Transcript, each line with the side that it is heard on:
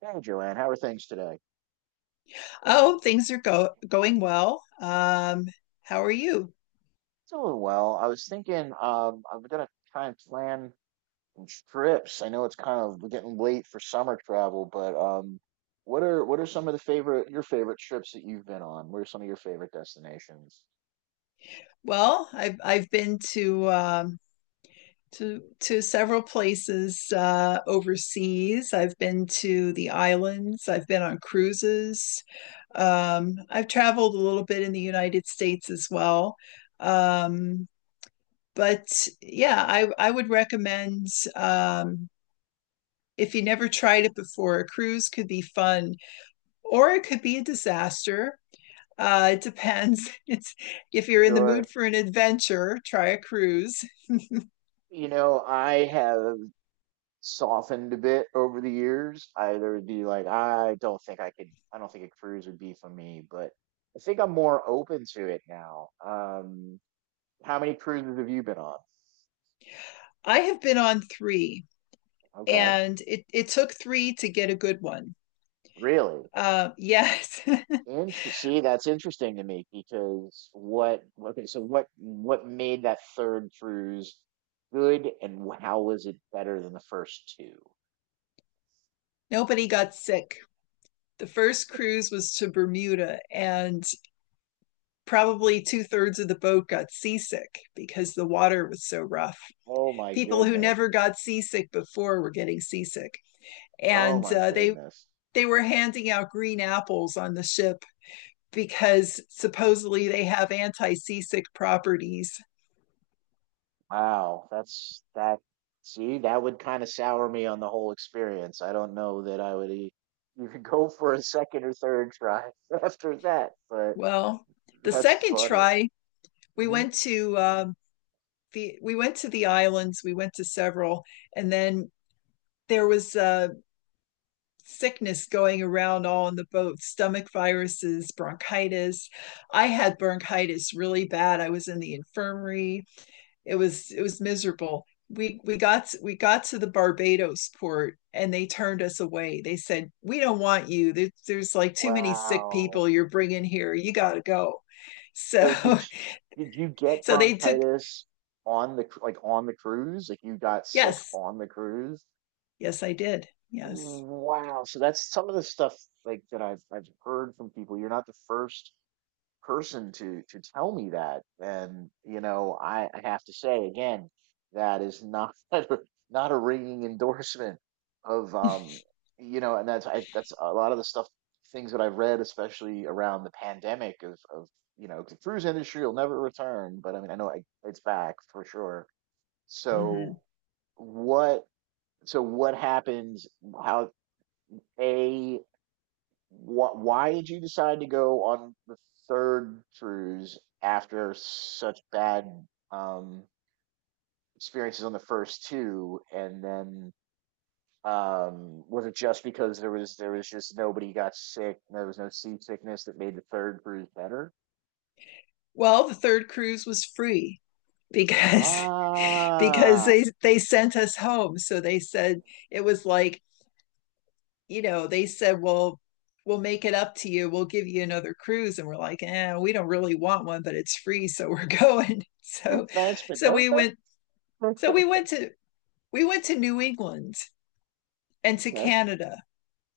right: Hey Joanne, how are things today?
left: Oh, things are go going well. How are you?
right: Doing well. I was thinking I'm gonna try and plan some trips. I know it's kind of we're getting late for summer travel, but what are some of the favorite your favorite trips that you've been on? What are some of your favorite destinations?
left: Well, I've been to several places overseas. I've been to the islands. I've been on cruises. I've traveled a little bit in the United States as well. Um, but yeah, I would recommend um, if you never tried it before, a cruise could be fun or it could be a disaster. It depends. It's if you're in the
right: Sure.
left: mood for an adventure, try a cruise.
right: You know, I have softened a bit over the years. I either would be like, I don't think a cruise would be for me, but I think I'm more open to it now. How many cruises have you been on?
left: I have been on three,
right: Okay.
left: and it took three to get a good one.
right: Really?
left: Yes.
right: Interesting. See, that's interesting to me because what, okay, so what made that third cruise good and how was it better than the first two?
left: Nobody got sick. The first cruise was to Bermuda, and probably two-thirds of the boat got seasick because the water was so rough.
right: Oh my
left: People who
right: goodness.
left: never got seasick before were getting seasick,
right: Oh
left: and
right: my
left: they
right: goodness.
left: were handing out green apples on the ship because supposedly they have anti-seasick properties.
right: Wow, that's that see, that would kind of sour me on the whole experience. I don't know that I would e even go for a second or third try after that, but
left: Well, the
right: that's
left: second
right: funny.
left: try, we
right: hmm
left: went to the we went to the islands. We went to several, and then there was sickness going around all in the boat, stomach viruses, bronchitis. I had bronchitis really bad. I was in the infirmary. It was miserable. We got we got to the Barbados port and they turned us away. They said, "We don't want you. There's like too many sick
right: Wow.
left: people you're bringing here. You got to go." So
right: So did you, did you get
left: so they took,
right: bronchitis like on the cruise? Like you got sick
left: yes.
right: on the cruise?
left: Yes, I did. Yes.
right: Wow. So that's some of the stuff like that I've heard from people. You're not the first person to tell me that, and I have to say again that is not not a ringing endorsement of that's a lot of the stuff things that I've read, especially around the pandemic of the cruise industry will never return, but I mean I know it's back for sure,
left: Mm-hmm.
right: so what what happens, how a why did you decide to go on the third cruise after such bad um, experiences on the first two? And then was it just because there was just nobody got sick, there was no seasickness that made the third cruise better?
left: Well, the third cruise was free, because because
right: Ah,
left: they sent us home. So they said it was like, you know, they said, well, we'll make it up to you, we'll give you another cruise, and we're like, eh, we don't really want one, but it's free, so we're going. So
right: thanks, but
left: so
right: no
left: we
right: thanks.
left: went so we went to we went to New England and to
right: Okay.
left: Canada.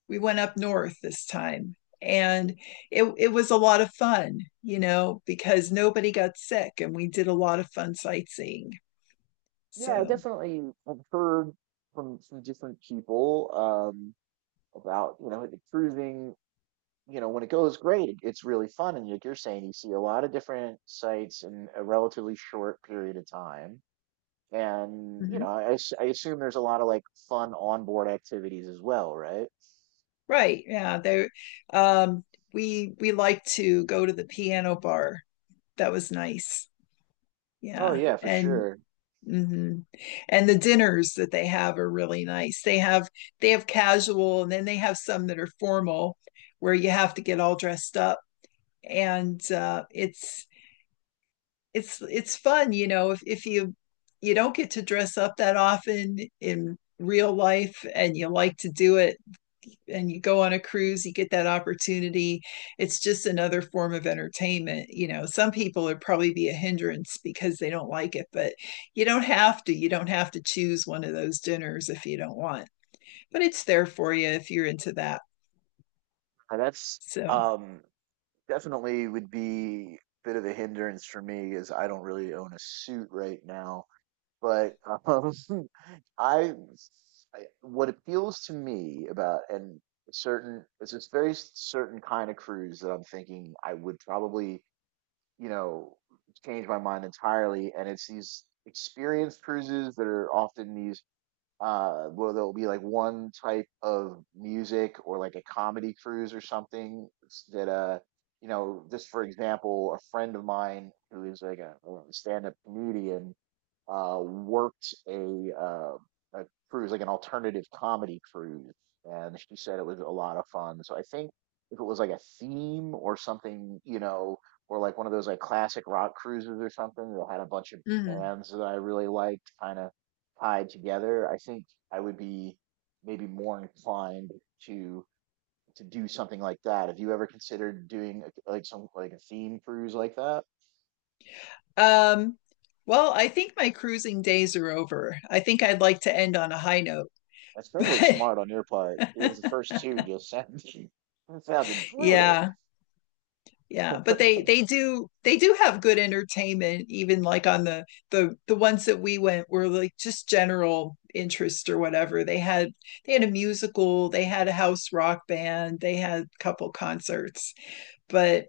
left: We went up north this time, and it was a lot of fun, you know, because nobody got sick and we did a lot of fun sightseeing.
right: Yeah, I
left: So
right: definitely have heard from different people, about like the cruising, you know, when it goes great, it's really fun. And like you're saying, you see a lot of different sites in a relatively short period of time. And, you
left: mm-hmm.
right: know, I assume there's a lot of like fun onboard activities as well, right?
left: Right. Yeah. Um, we liked to go to the piano bar. That was nice.
right: Oh,
left: Yeah.
right: yeah, for
left: And
right: sure.
left: mhm, and the dinners that they have are really nice. They have casual, and then they have some that are formal where you have to get all dressed up. And it's fun, you know, if you don't get to dress up that often in real life and you like to do it, and you go on a cruise, you get that opportunity. It's just another form of entertainment. You know, some people would probably be a hindrance because they don't like it, but you don't have to. You don't have to choose one of those dinners if you don't want, but it's there for you if you're into that.
right: That's
left: So,
right: um, definitely would be a bit of a hindrance for me, as I don't really own a suit right now. But um, I, I what appeals to me about and certain it's this very certain kind of cruise that I'm thinking I would probably, you know, change my mind entirely, and it's these experienced cruises that are often these where there'll be like one type of music or like a comedy cruise or something that you know, just for example, a friend of mine who is like a stand-up comedian worked a cruise, like an alternative comedy cruise, and she said it was a lot of fun. So I think if it was like a theme or something, you know, or like one of those like classic rock cruises or something that had a bunch of
left: mm-hmm.
right: bands that I really liked kind of tied together, I think I would be maybe more inclined to do something like that. Have you ever considered doing like some like a theme cruise like that?
left: um, well I think my cruising days are over. I think I'd like to end on a high note,
right: That's probably
left: but
right: smart on your part because the first two just sound sounded brutal.
left: yeah. Yeah, but they they do have good entertainment. Even like on the ones that we went were like just general interest or whatever. They had a musical, they had a house rock band, they had a couple concerts. But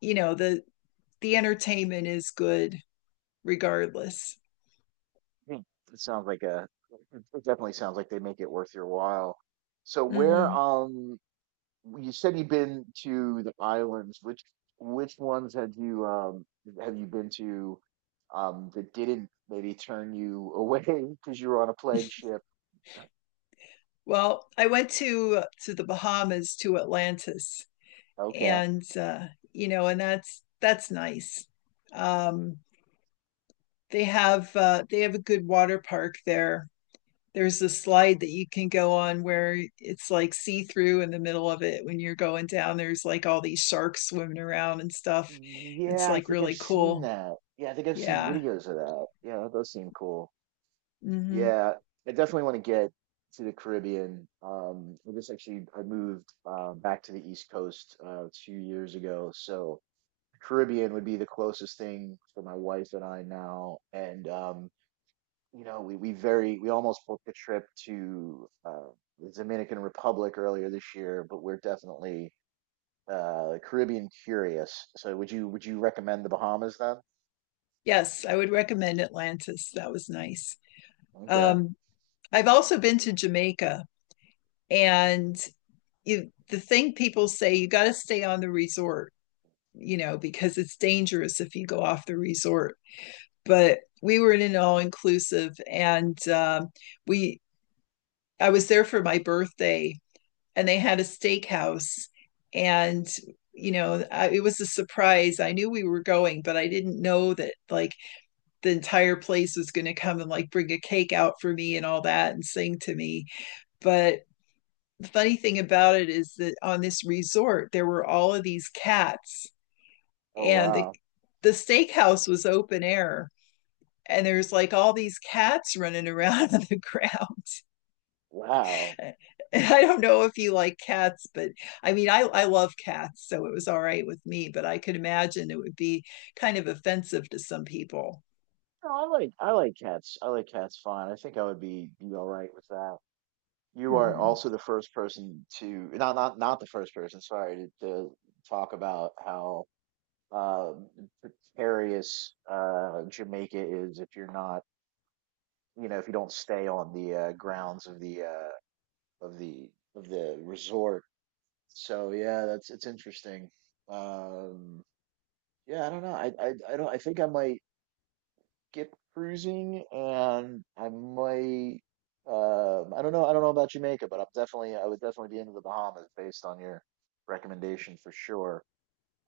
left: you know, the entertainment is good regardless.
right: Hmm. It sounds like a it definitely sounds like they make it worth your while. So where
left: Hmm.
right: you said you've been to the islands, which ones had you have you been to that didn't maybe turn you away because you were on a plague ship?
left: Well, I went to the Bahamas, to Atlantis.
right: Okay.
left: And uh, you know, and that's nice. Um, they have a good water park there. There's a slide that you can go on where it's like see through in the middle of it when you're going down. There's like all these sharks swimming around and stuff. It's
right: Yeah, I
left: like
right: think I've
left: really
right: seen
left: cool.
right: that. Yeah, I think I've seen
left: Yeah.
right: videos of that. Yeah, that does seem cool.
left: Hmm.
right: Yeah, I definitely want to get to the Caribbean. I just actually I moved back to the East Coast 2 years ago, so Caribbean would be the closest thing for my wife and I now. And you know, we almost booked a trip to the Dominican Republic earlier this year, but we're definitely Caribbean curious. So would you recommend the Bahamas then?
left: Yes, I would recommend Atlantis. That was nice.
right: Okay.
left: Um, I've also been to Jamaica, and the thing people say, you got to stay on the resort, you know, because it's dangerous if you go off the resort. But we were in an all inclusive, and we I was there for my birthday, and they had a steakhouse, and it was a surprise. I knew we were going, but I didn't know that, like, the entire place was going to come and like bring a cake out for me and all that and sing to me. But the funny thing about it is that on this resort there were all of these cats,
right: Oh
left: and
right: wow,
left: the steakhouse was open air, and there's like all these cats running around on the ground.
right: wow.
left: And I don't know if you like cats, but I mean, I love cats, so it was all right with me, but I could imagine it would be kind of offensive to some people.
right: No, I like cats. I like cats fine. I think I would be all right with that. You are
left: Mhm.
right: also the first person to not the first person, sorry, to talk about how uh precarious Jamaica is if you're not, you know, if you don't stay on the grounds of the of the of the resort. So yeah, that's it's interesting. Um yeah, I don't know. I don't I think I might skip cruising, and I might, I don't know, about Jamaica, but I'm definitely, I would definitely be into the Bahamas based on your recommendation for sure.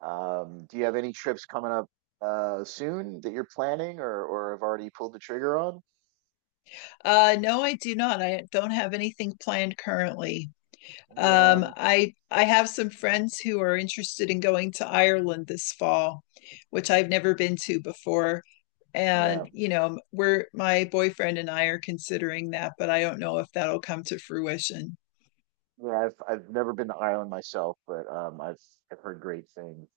right: Do you have any trips coming up soon that you're planning or have already pulled the trigger on?
left: No, I do not. I don't have anything planned currently.
right: Yeah,
left: I have some friends who are interested in going to Ireland this fall, which I've never been to before.
right: yeah.
left: And you know, we're my boyfriend and I are considering that, but I don't know if that'll come to fruition.
right: Yeah, I've never been to Ireland myself, but I've heard great things.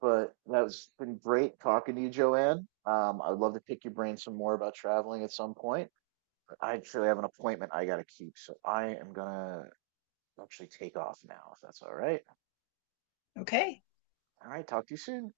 right: But that has been great talking to you, Joanne. I would love to pick your brain some more about traveling at some point. I actually have an appointment I gotta keep, so I am gonna actually take off now, if that's all right.
left: Okay.
right: All right, talk to you soon.